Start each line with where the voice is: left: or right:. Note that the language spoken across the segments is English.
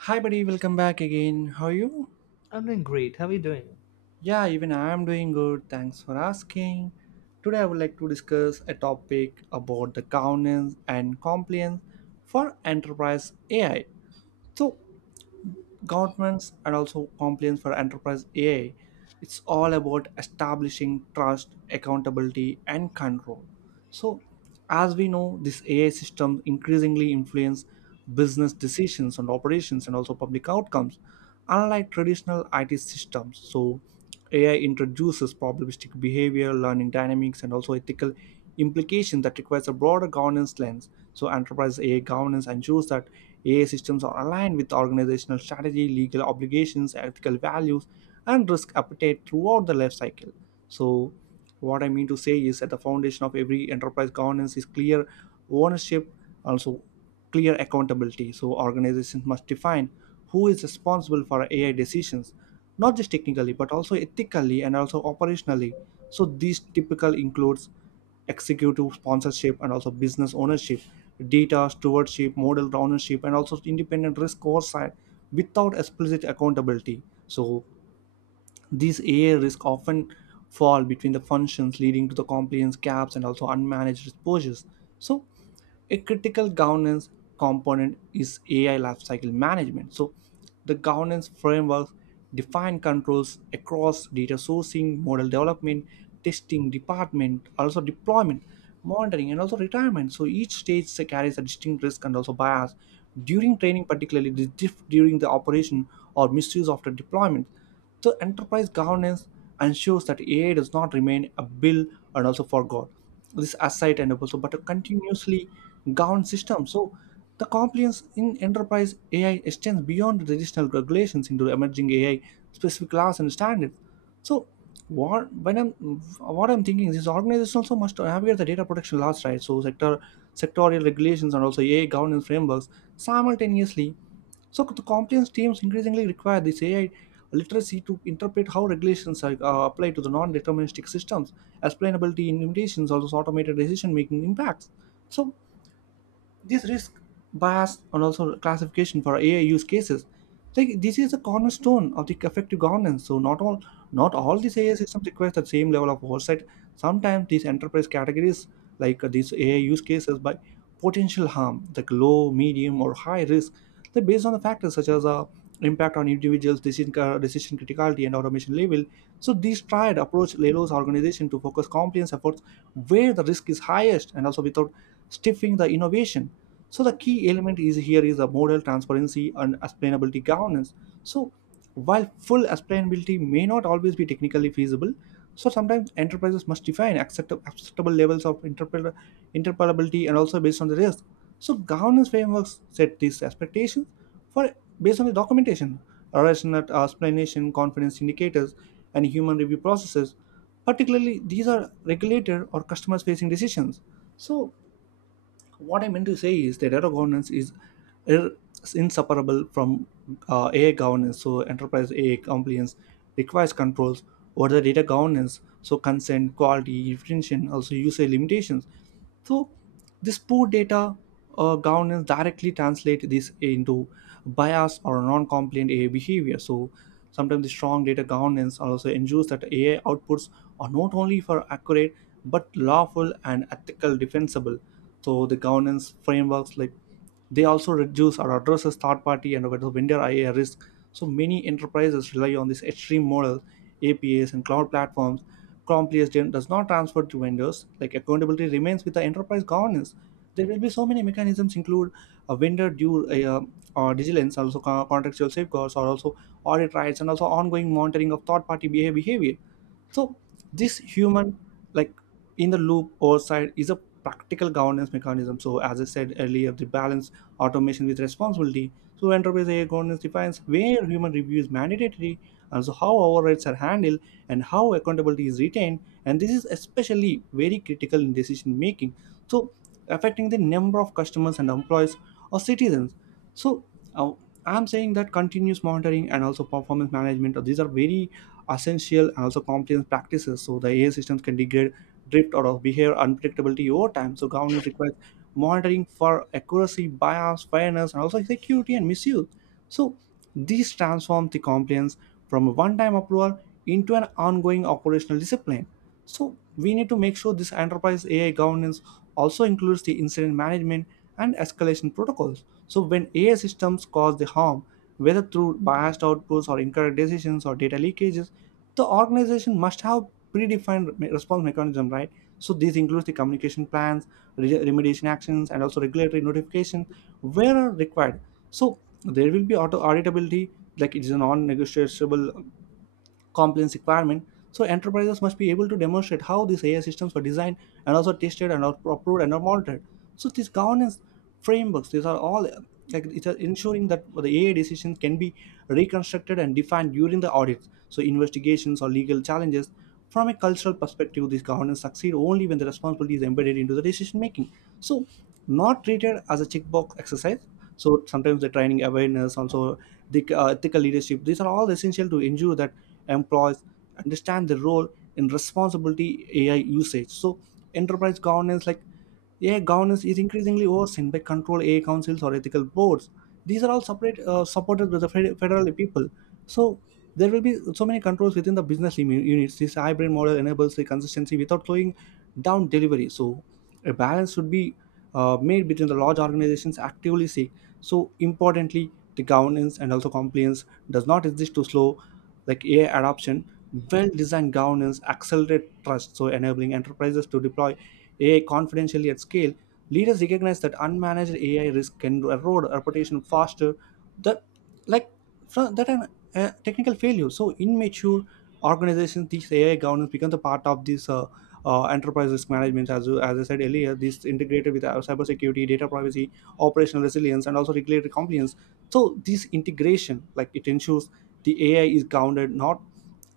right: Hi, buddy, welcome back again. How are you?
left: I'm doing great. How are you doing?
right: Yeah, even I am doing good. Thanks for asking. Today, I would like to discuss a topic about the governance and compliance for enterprise AI. So, governments and also compliance for enterprise AI. It's all about establishing trust, accountability, and control. So, as we know, this AI system increasingly influence business decisions and operations and also public outcomes, unlike traditional IT systems. So, AI introduces probabilistic behavior, learning dynamics, and also ethical implications that requires a broader governance lens. So, enterprise AI governance ensures that AI systems are aligned with organizational strategy, legal obligations, ethical values, and risk appetite throughout the life cycle. So, what I mean to say is that the foundation of every enterprise governance is clear ownership, also clear accountability. So organizations must define who is responsible for AI decisions, not just technically but also ethically and also operationally. So these typical includes executive sponsorship and also business ownership, data stewardship, model ownership, and also independent risk oversight. Without explicit accountability, so these AI risks often fall between the functions, leading to the compliance gaps and also unmanaged exposures. So, a critical governance component is AI lifecycle management. So, the governance frameworks define controls across data sourcing, model development, testing, department, also deployment, monitoring, and also retirement. So, each stage carries a distinct risk and also bias. During training, particularly the diff during the operation or misuse after deployment. So enterprise governance ensures that AI does not remain a bill and also forgot. This asset and also but a continuously governed system. So the compliance in enterprise AI extends beyond the traditional regulations into the emerging AI specific laws and standards. So what when I'm what I'm thinking is this organization also must navigate the data protection laws, right? So sectorial regulations and also AI governance frameworks simultaneously. So the compliance teams increasingly require this AI literacy to interpret how regulations are applied to the non-deterministic systems, explainability in limitations, also automated decision-making impacts. So this risk, bias and also classification for AI use cases, like this is a cornerstone of the effective governance. So not all these AI systems require the same level of oversight. Sometimes these enterprise categories, like these AI use cases by potential harm, like low, medium, or high risk, they based on the factors such as impact on individuals, decision criticality, and automation level. So this tried approach allows organization to focus compliance efforts where the risk is highest and also without stiffing the innovation. So the key element is here is the model transparency and explainability governance. So while full explainability may not always be technically feasible, so sometimes enterprises must define acceptable levels of interpretability and also based on the risk. So governance frameworks set these expectations for based on the documentation, rational explanation, confidence indicators, and human review processes. Particularly, these are regulator or customers facing decisions. So what I meant to say is that data governance is ir- inseparable from AI governance. So enterprise AI compliance requires controls over the data governance, so consent, quality, retention, also usage limitations. So this poor data governance directly translate this into bias or non-compliant AI behavior. So sometimes the strong data governance also ensures that AI outputs are not only for accurate but lawful and ethical defensible. So the governance frameworks like they also reduce or addresses third party and vendor ia risk. So many enterprises rely on this extreme model apas and cloud platforms. Compliance gen- does not transfer to vendors, like accountability remains with the enterprise governance. There will be so many mechanisms include a vendor due uh, or diligence, also contractual safeguards or also audit rights and also ongoing monitoring of third party behavior. So this human, like, in the loop oversight is a practical governance mechanism. So, as I said earlier, the balance automation with responsibility. So, enterprise AI governance defines where human review is mandatory, and so how overrides are handled and how accountability is retained. And this is especially very critical in decision making. So, affecting the number of customers and employees or citizens. So uh, I'm saying that continuous monitoring and also performance management, these are very essential and also compliance practices. So the AI systems can degrade, drift, or behave unpredictability over time. So governance requires monitoring for accuracy, bias, fairness, and also security and misuse. So these transform the compliance from a one-time approval into an ongoing operational discipline. So we need to make sure this enterprise AI governance also includes the incident management and escalation protocols. So when AI systems cause the harm, whether through biased outputs or incorrect decisions or data leakages, the organization must have predefined response mechanism, right? So these includes the communication plans, remediation actions, and also regulatory notifications where are required. So there will be auto auditability, like it is a non-negotiable compliance requirement. So enterprises must be able to demonstrate how these AI systems were designed and also tested and are approved and are monitored. So these governance frameworks, these are all like it's ensuring that the AI decisions can be reconstructed and defined during the audits. So investigations or legal challenges. From a cultural perspective, these governance succeed only when the responsibility is embedded into the decision making. So, not treated as a checkbox exercise. So sometimes the training awareness, also the ethical leadership, these are all essential to ensure that employees understand their role in responsibility AI usage. So enterprise governance, like AI governance is increasingly overseen by control AI councils or ethical boards. These are all separate, supported by the federal people. So there will be so many controls within the business units. This hybrid model enables the consistency without slowing down delivery. So a balance should be made between the large organizations actively seek. So importantly, the governance and also compliance does not exist to slow like AI adoption. Well-designed governance accelerate trust, so enabling enterprises to deploy AI confidentially at scale. Leaders recognize that unmanaged AI risk can erode reputation faster that like fr- that an technical failure. So in mature organizations this AI governance becomes a part of this enterprise risk management. As, as I said earlier, this integrated with our cybersecurity, data privacy, operational resilience, and also regulatory compliance. So this integration, like, it ensures the AI is grounded, not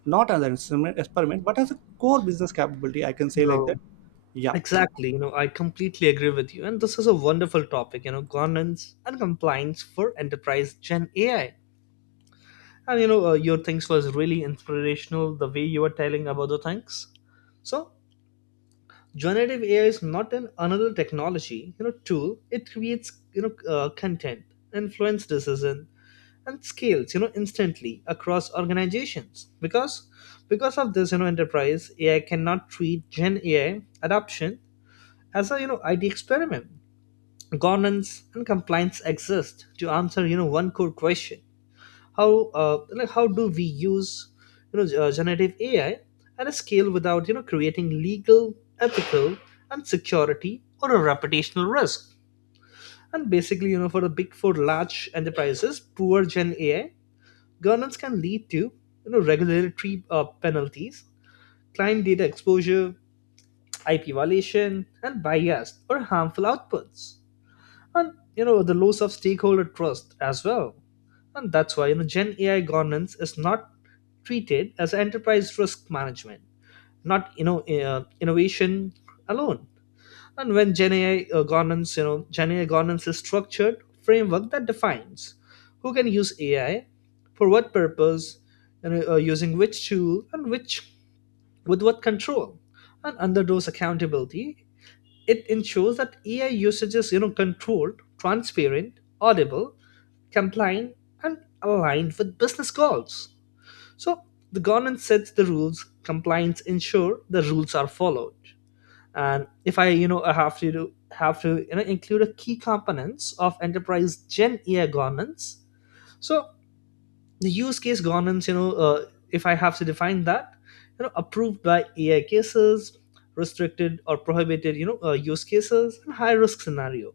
right: not as an experiment, but as a core business capability, I can say like that.
left: Well,
right: Yeah,
left: exactly. I completely agree with you. And this is a wonderful topic, governance and compliance for enterprise Gen AI. And, your things was really inspirational the way you were telling about the things. So, generative AI is not an another technology, tool. It creates, content, influence decision, and scales instantly across organizations, because of this enterprise AI cannot treat Gen AI adoption as a id experiment. Governance and compliance exist to answer one core question. How like how do we use generative AI at a scale without creating legal, ethical, and security or a reputational risk. And basically, for the big four large enterprises, poor Gen AI governance can lead to regulatory penalties, client data exposure, IP violation, and biased or harmful outputs, and the loss of stakeholder trust as well. And that's why Gen AI governance is not treated as enterprise risk management, not innovation alone. And when Gen AI governance, Gen AI governance is structured framework that defines who can use AI, for what purpose, and using which tool and which with what control. And under those accountability, it ensures that AI usage is controlled, transparent, audible, compliant, and aligned with business goals. So the governance sets the rules, compliance ensure the rules are followed. And if I have to include a key components of enterprise Gen AI governance. So the use case governance, if I have to define that, approved by AI cases, restricted or prohibited, use cases and high risk scenario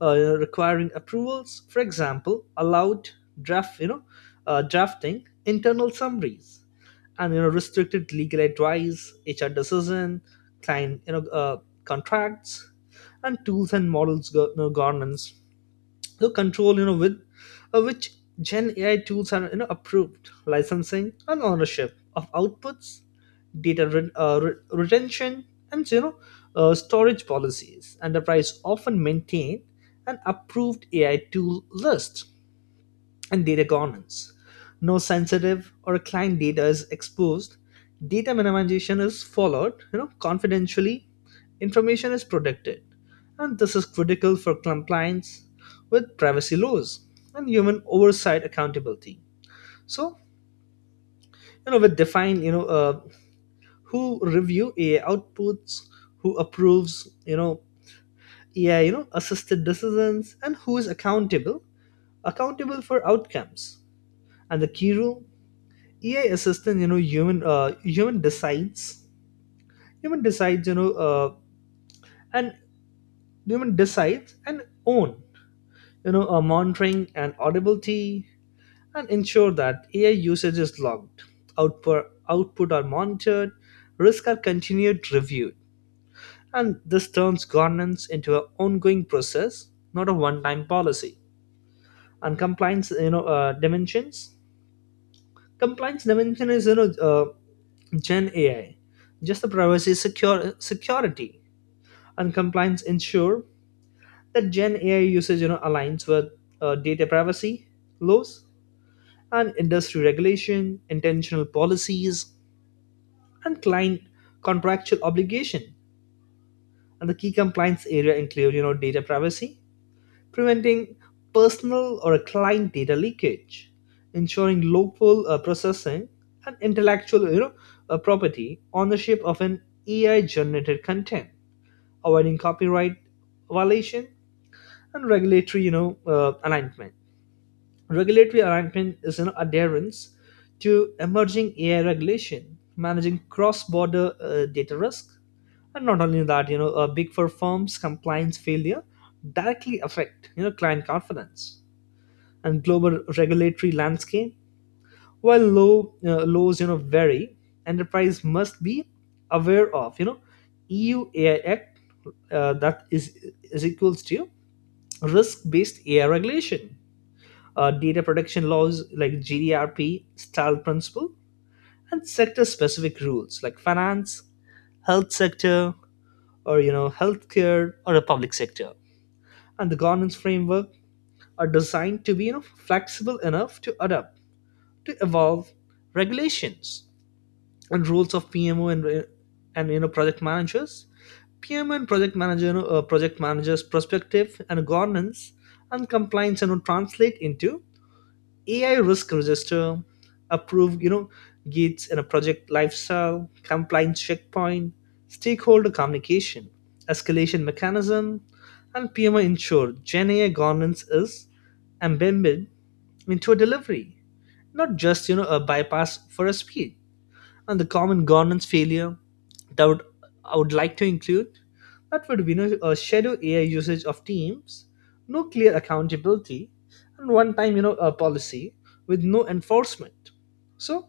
left: requiring approvals. For example, allowed draft, drafting, internal summaries, and restricted legal advice, HR decision, client, contracts, and tools and models governance, the control with which Gen AI tools are approved, licensing and ownership of outputs, data retention, and storage policies. Enterprise often maintain an approved AI tool list and data governance. No sensitive or client data is exposed. Data minimization is followed, confidentially. Information is protected. And this is critical for compliance with privacy laws and human oversight accountability. So, you know, we define, who review AI outputs, who approves, AI, assisted decisions, and who is accountable for outcomes. And the key rule: AI assistant, human decides, human decides, you know, and human decides and own, monitoring and audibility, and ensure that AI usage is logged, output are monitored, risks are continued reviewed, and this turns governance into an ongoing process, not a one-time policy. And compliance, dimensions. Compliance dimension is Gen AI. Just the privacy, secure security, and compliance ensure that Gen AI usage aligns with data privacy laws and industry regulation, intentional policies, and client contractual obligation. And the key compliance area include data privacy, preventing personal or client data leakage, ensuring local processing, and intellectual, property ownership of an AI generated content, avoiding copyright violation, and regulatory, alignment. Regulatory alignment is an adherence to emerging AI regulation, managing cross-border data risk, and not only that, big four firms' compliance failure directly affect client confidence and global regulatory landscape. While low laws, vary, enterprise must be aware of, EU AI Act, that is equals to risk-based AI regulation, data protection laws like GDRP style principle, and sector-specific rules like finance, health sector, or healthcare or the public sector, and the governance framework are designed to be flexible enough to adapt to evolve regulations and rules of PMO and project managers. PMO and project manager you know, uh, project managers perspective and governance and compliance and, translate into AI risk register, approve, gates in a project lifestyle, compliance checkpoint, stakeholder communication, escalation mechanism, and PMO ensure Gen AI governance is embedded into a delivery, not just a bypass for a speed. And the common governance failure that would, I would like to include, that would be, a shadow AI usage of teams, no clear accountability, and one time, a policy with no enforcement. So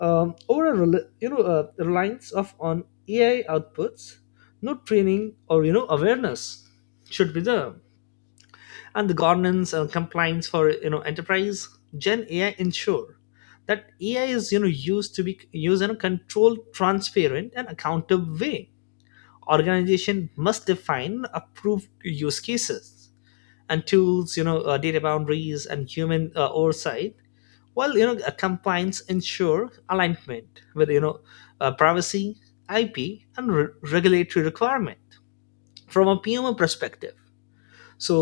left: over a reliance of on AI outputs, no training or awareness should be there. And the governance and compliance for enterprise Gen AI ensure that AI is used to be used in a controlled, transparent, and accountable way. Organization must define approved use cases and tools, data boundaries and human oversight, while compliance ensure alignment with privacy, IP, and regulatory requirement from a PMO perspective. So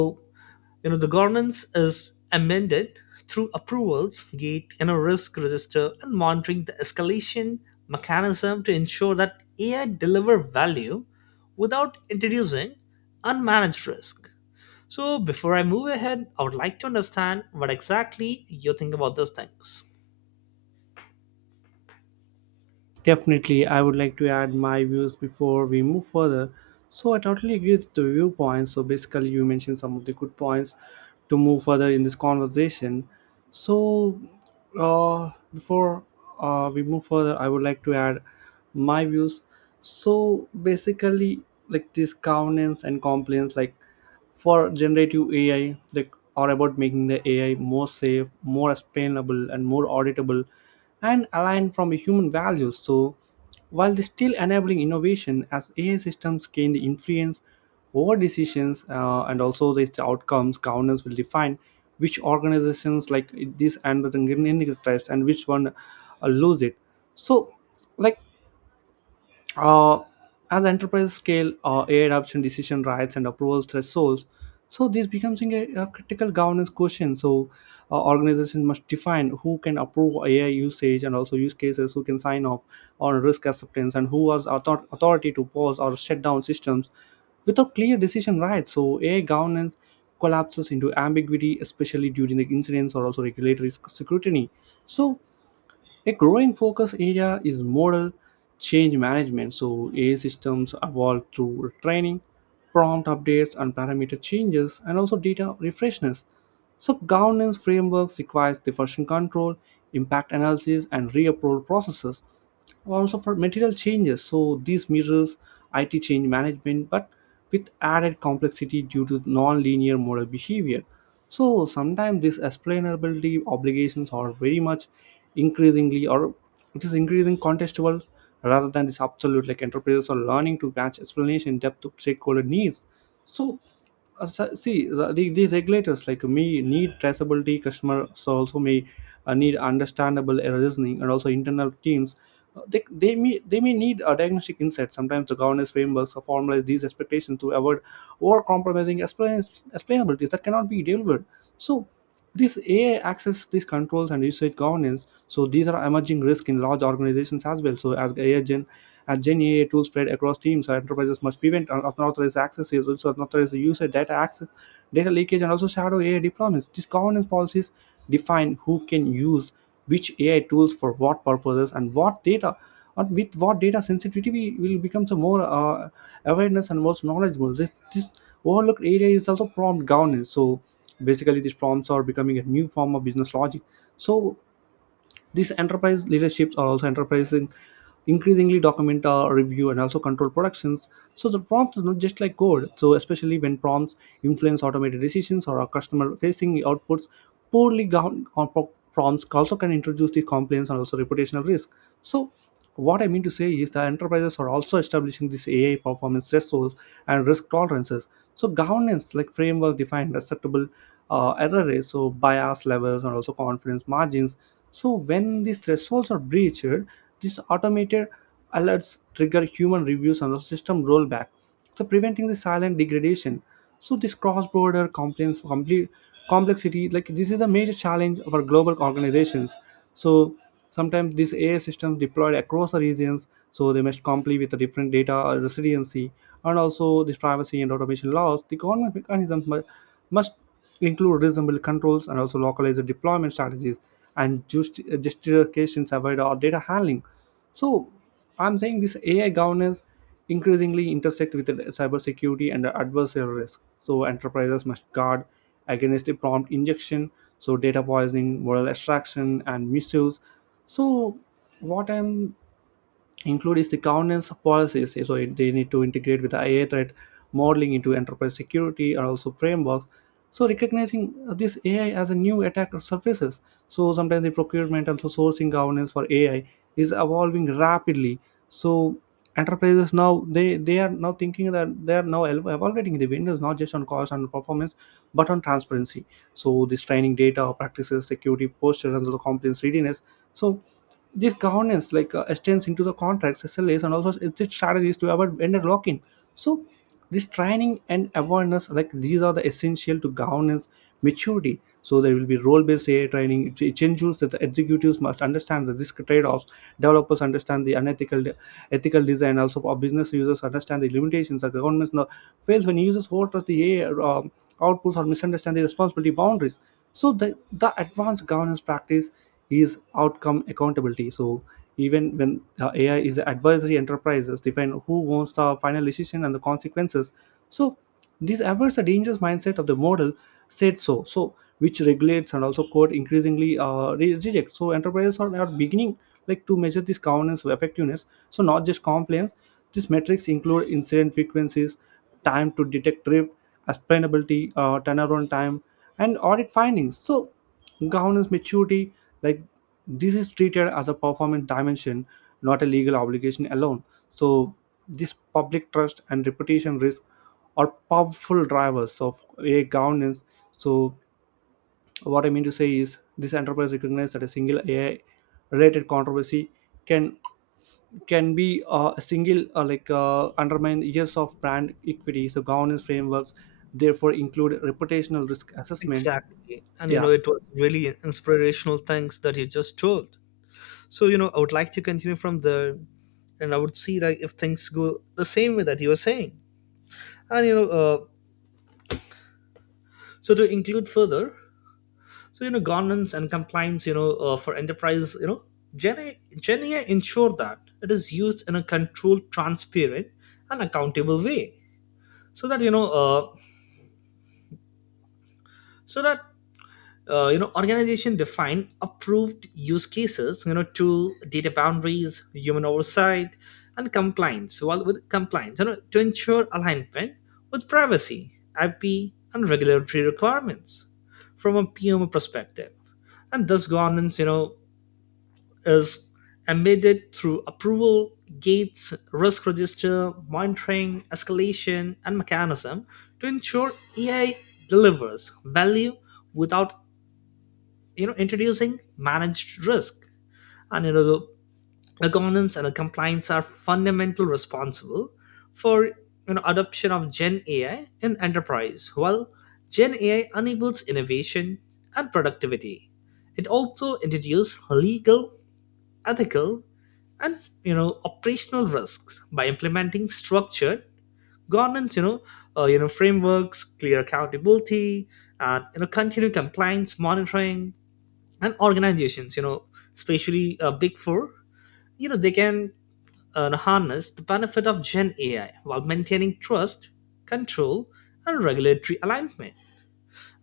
left: the governance is amended through approvals gate, risk register and monitoring the escalation mechanism to ensure that AI deliver value without introducing unmanaged risk. So before I move ahead, I would like to understand what exactly you think about those things.
right: definitely I would like to add my views before we move further. So I totally agree with the viewpoints. So basically you mentioned some of the good points to move further in this conversation. So before we move further I would like to add my views. So basically, like this governance and compliance, like for generative AI, they are about making the AI more safe, more explainable, and more auditable and aligned from human values. So, while they're still enabling innovation, as AI systems gain the influence over decisions and also the outcomes, governance will define which organizations, like, this and the Green Trust and which one lose it. So, like uh, as enterprise scale AI adoption decision rights and approval thresholds. So this becomes a critical governance question. So organizations must define who can approve AI usage and also use cases, who can sign off on risk acceptance, and who has authority to pause or shut down systems without clear decision rights. So AI governance collapses into ambiguity, especially during the incidents or also regulatory scrutiny. So a growing focus area is model change management. So AI systems evolve through training, prompt updates, and parameter changes, and also data refreshness. So governance frameworks requires the version control, impact analysis, and reapproval processes also for material changes, so these mirrors it change management but with added complexity due to non-linear model behavior. So sometimes these explainability obligations are very much increasingly or it is increasing contextual rather than this absolute. Like, enterprises are learning to match explanation depth to stakeholder needs. So see, these regulators like me need traceability customer, so also may need understandable reasoning, and also internal teams. They may need a diagnostic insight. Sometimes the governance frameworks formalize these expectations to avoid over compromising explainability that cannot be delivered. So this ai access, these controls and usage governance, so these are emerging risk in large organizations as well. So as gen ai tools spread across teams, so enterprises must prevent unauthorized access, also unauthorized usage, data access, data leakage, and also shadow ai deployments. These governance policies define who can use which AI tools for what purposes and what data, and with what data sensitivity will become some more awareness and more knowledgeable. This overlooked area is also prompt governance. So basically, these prompts are becoming a new form of business logic. So these enterprise leaderships are also enterprising increasingly document review and also control productions. So the prompts are not just like code, so especially when prompts influence automated decisions or are customer facing outputs, poorly governed or prompts also can introduce the complaints and also reputational risk. So what I mean to say is that enterprises are also establishing this AI performance thresholds and risk tolerances. So governance like framework defined acceptable error rates, so bias levels and also confidence margins. So when these thresholds are breached, these automated alerts trigger human reviews and the system rollback, so preventing the silent degradation. So this cross-border compliance complete complexity, like this is a major challenge of our global organizations. So sometimes these ai systems deployed across the regions, so they must comply with the different data residency and also this privacy and automation laws. The government mechanisms must include reasonable controls and also localized deployment strategies and justifications about our data handling. So I'm saying this ai governance increasingly intersect with the cybersecurity and adversarial risk. So enterprises must guard against the prompt injection, so data poisoning, moral extraction, and misuse. So what I'm include is the governance policies, so they need to integrate with the ai threat modeling into enterprise security and also frameworks, so recognizing this ai as a new attack surfaces. So sometimes the procurement and so sourcing governance for ai is evolving rapidly. So enterprises now, they are now thinking that they are now ev- evaluating the vendors not just on cost and performance but on transparency, so this training data practices, security posture, and the compliance readiness. So this governance like extends into the contracts, slas, and also exit strategies to avoid vendor lock-in. So this training and awareness, like these are the essential to governance maturity. So there will be role-based ai training. It ensures that the executives must understand the risk trade-offs, developers understand the unethical ethical design, also our business users understand the limitations. The governments now fails when users overtrust the ai um, outputs or misunderstand the responsibility boundaries. So the advanced governance practice is outcome accountability. So even when the AI is advisory, enterprises define who owns the final decision and the consequences. So this avoids the dangerous mindset of the model said so. So which regulates and also code increasingly reject. So enterprises are now beginning like to measure this governance effectiveness, so not just compliance. These metrics include incident frequencies, time to detect drift, explainability turnaround time, and audit findings. So governance maturity, like, this is treated as a performance dimension, not a legal obligation alone. So this public trust and reputation risk are powerful drivers of AI governance. So what I mean to say is this enterprise recognizes that a single AI related controversy can can be a single like undermine years of brand equity. So governance frameworks therefore include reputational risk assessment.
left: Exactly. And
right: Yeah.
left: it was really inspirational things that you just told. So I would like to continue from there, and I would see like if things go the same way that you were saying. And so to include further, so governance and compliance, for enterprise, genia ensure that it is used in a controlled, transparent, and accountable way. So that so that organization define approved use cases, to data boundaries, human oversight, and compliance, well with compliance, to ensure alignment with privacy, IP, and regulatory requirements from a PMO perspective. And thus governance, is embedded through approval gates, risk register, monitoring, escalation, and mechanism to ensure AI delivers value without introducing managed risk. And governance and the compliance are fundamental responsible for adoption of Gen AI in enterprise. While Gen AI enables innovation and productivity, it also introduces legal, ethical, and operational risks. By implementing structured governance, frameworks, clear accountability, and continued compliance monitoring, and organizations, especially big four, they can harness the benefit of Gen AI while maintaining trust, control, and regulatory alignment.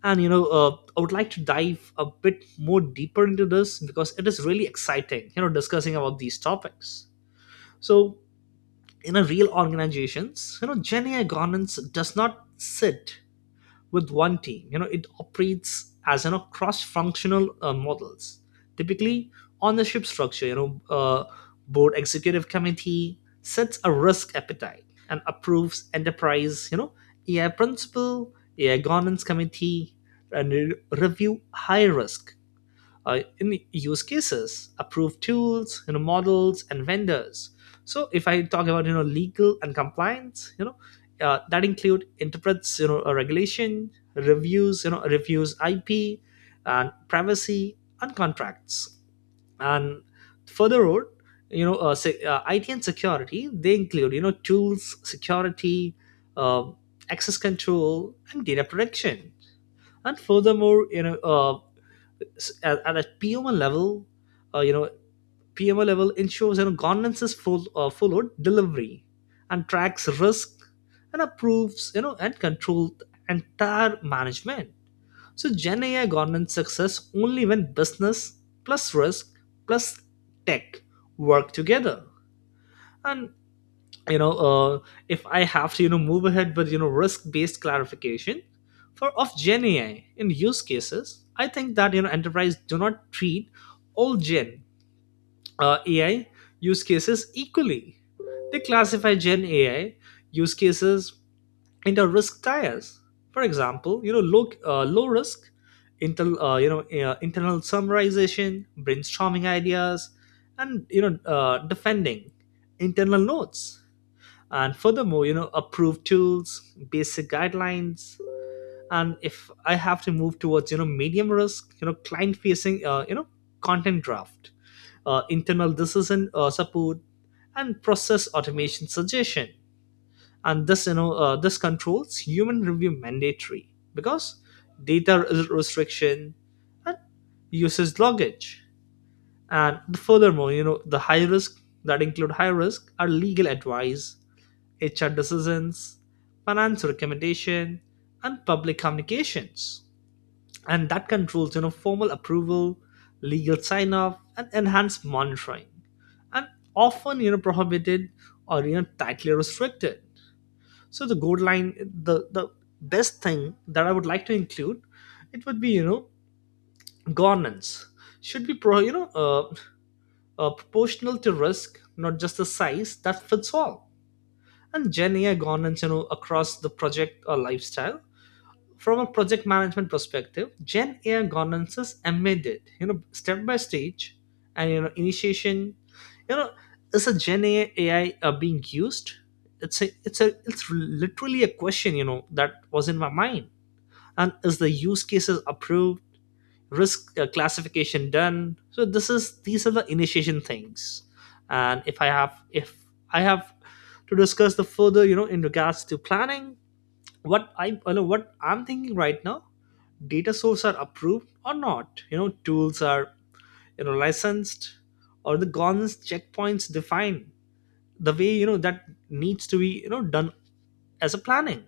left: And I would like to dive a bit more deeper into this because it is really exciting discussing about these topics. So in a real organizations, Gen AI governance does not sit with one team. You know, it operates as cross-functional models. Typically, ownership structure. You know, board executive committee sets a risk appetite and approves enterprise. You know, AI principal, AI governance committee, and review high risk in use cases, approved tools, models and vendors. So if I talk about legal and compliance, that include interprets, a regulation, reviews, reviews IP, and privacy and contracts. And further on, IT and security, they include tools, security, uh, access control, and data protection. And furthermore, at a PMO level, uh, you know, PMO level ensures governance is followed delivery, and tracks risk and approves, and controls entire management. So Gen AI governance success only when business plus risk plus tech work together. And you know uh, if I have to move ahead with risk based clarification for of Gen AI in use cases, I think that enterprise do not treat all gen AI use cases equally. They classify Gen AI use cases into risk tiers. For example, low, risk, intel internal summarization, brainstorming ideas, and defending internal notes, and furthermore approved tools, basic guidelines. And if I have to move towards medium risk, client facing, content draft, internal decision support, and process automation suggestion, and this, this controls human review mandatory because data restriction and usage loggage. And furthermore, the high risk that include high risk are legal advice, HR decisions, finance recommendation, and public communications. And that controls, formal approval, legal sign-off, and enhanced monitoring. And often, prohibited or tightly restricted. So the gold line, the best thing that I would like to include, it would be, governance should be proportional to risk, not just the size that fits all. And Gen AI governance, across the project or lifestyle. From a project management perspective, Gen AI governance is embedded, step by stage, and initiation, you know, is a Gen AI, being used? It's literally a question, that was in my mind. And is the use cases approved? Risk classification done. So this is these are the initiation things. And if I have, i have to discuss the further, in regards to planning, what I'm thinking right now. Data sources are approved or not, tools are licensed, or the governance checkpoints defined the way, that needs to be done as a planning.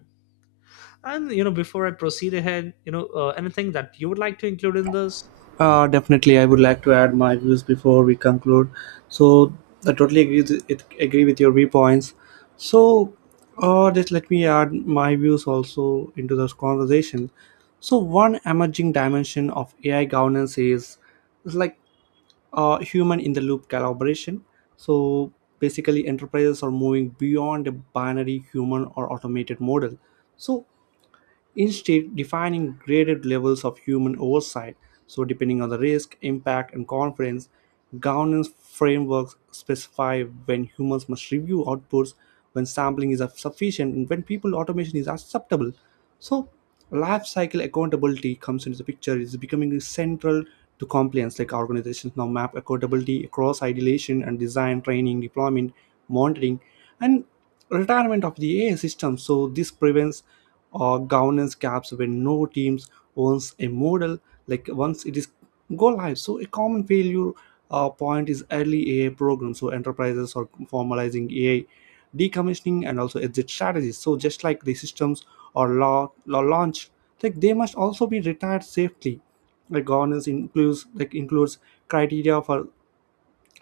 left: And before I proceed ahead, anything that you would like to include in this?
right: Definitely, I would like to add my views before we conclude. So I totally agree agree with your viewpoints. So just let me add my views also into this conversation. So one emerging dimension of AI governance is like human in the loop collaboration. So basically, enterprises are moving beyond a binary human or automated model. So instead, defining graded levels of human oversight, so depending on the risk, impact, and confidence, governance frameworks specify when humans must review outputs, when sampling is sufficient, and when people automation is acceptable. So life cycle accountability comes into the picture. It's becoming central to compliance. Like, organizations now map accountability across ideation and design, training, deployment, monitoring, and retirement of the AI system. So this prevents or governance gaps when no teams owns a model, like once it is go live. So a common failure point is early ai programs. So enterprises are formalizing ai decommissioning and also exit strategies, so just like the systems or law launch, like they must also be retired safely. Like, governance includes criteria for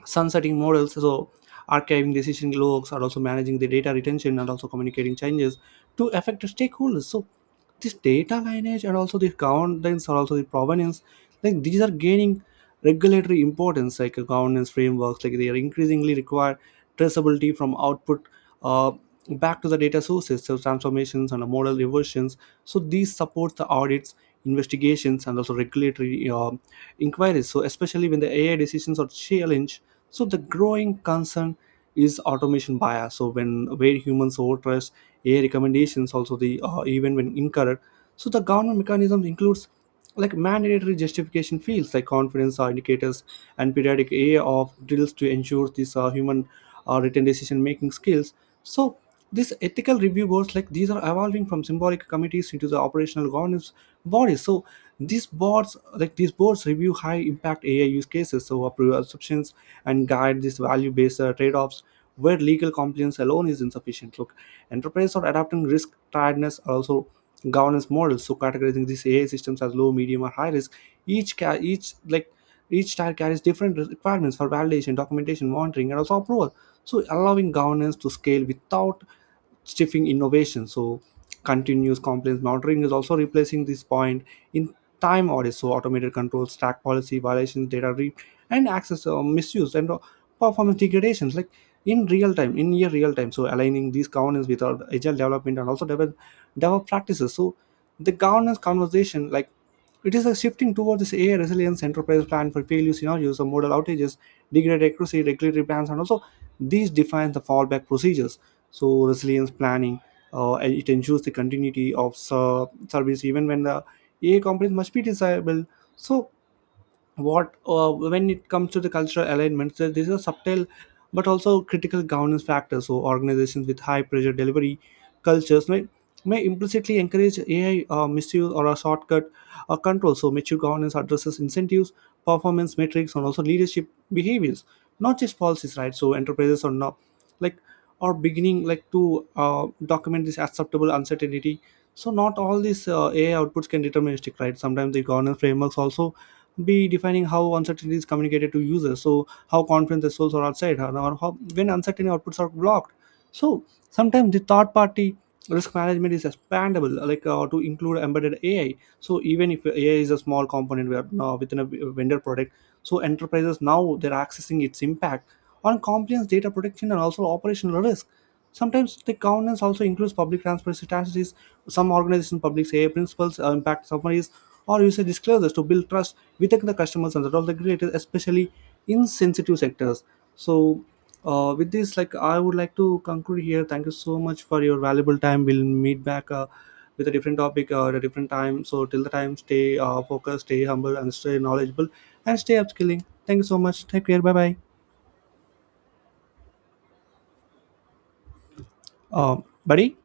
right: sunsetting models, so archiving decision logs are also managing the data retention and also communicating changes to affected stakeholders. So this data lineage and also the governance or also the provenance, like these are gaining regulatory importance. Like governance frameworks, like, they are increasingly require traceability from output uh, back to the data sources, so transformations and model reversions. So these support the audits, investigations, and also regulatory inquiries, so especially when the AI decisions are challenged. So the growing concern is automation bias. So when where humans overtrust AI recommendations, also the even when incorrect. So the government mechanisms includes, like, mandatory justification fields like confidence are indicators and periodic AI of drills to ensure these human written decision making skills. So these ethical review boards, like, these are evolving from symbolic committees into the operational governance bodies. So these boards review high impact ai use cases, so approve assumptions and guide these value based trade-offs where legal compliance alone is insufficient. Look, enterprises are adapting risk tiredness, also governance models, so categorizing these ai systems as low, medium, or high risk. Each ca- each like Each tier carries different requirements for validation, documentation, monitoring, and also approval, so allowing governance to scale without stifling innovation. So continuous compliance monitoring is also replacing this point in time audits, so automated controls track policy violations, and access misuse, and performance degradations, like, in real time, in near real time, so aligning these governance with our agile development and also develop DevOps practices. So the governance conversation, like, it is a shifting towards this AI resilience. Enterprise plan for failure scenarios or model outages, degraded accuracy, regulatory plans, and also these define the fallback procedures. So resilience planning, and it ensures the continuity of service even when the AI components must be desirable. So what when it comes to the cultural alignments, this is a subtle but also critical governance factor. So organizations with high pressure delivery cultures may implicitly encourage ai misuse or a shortcut control. So mature governance addresses incentives, performance metrics, and also leadership behaviors, not just policies, right? So enterprises are not like are beginning like to uh, document this acceptable uncertainty. So not all these ai outputs can deterministic, right? Sometimes the governance frameworks also b defining how uncertainty is communicated to users, so how confidence the source or outside, or how when uncertain outputs are blocked. So sometimes the third party risk management is expandable, like to include embedded ai. So even if ai is a small component within a vendor product, so enterprises now they're accessing its impact on compliance, data protection, and also operational risk. Sometimes the governance also includes public transparency strategies. Some organizations publish AI principles impact summaries or user disclosures to build trust. We take the customers under of the creators, especially in sensitive sectors. So with this, like, I would like to conclude here. Thank you so much for your valuable time. We'll meet back with a different topic at a different time. So till the time, stay focused, stay humble, and stay knowledgeable, and stay upskilling. Thank you so much. Take care. Bye bye. Buddy.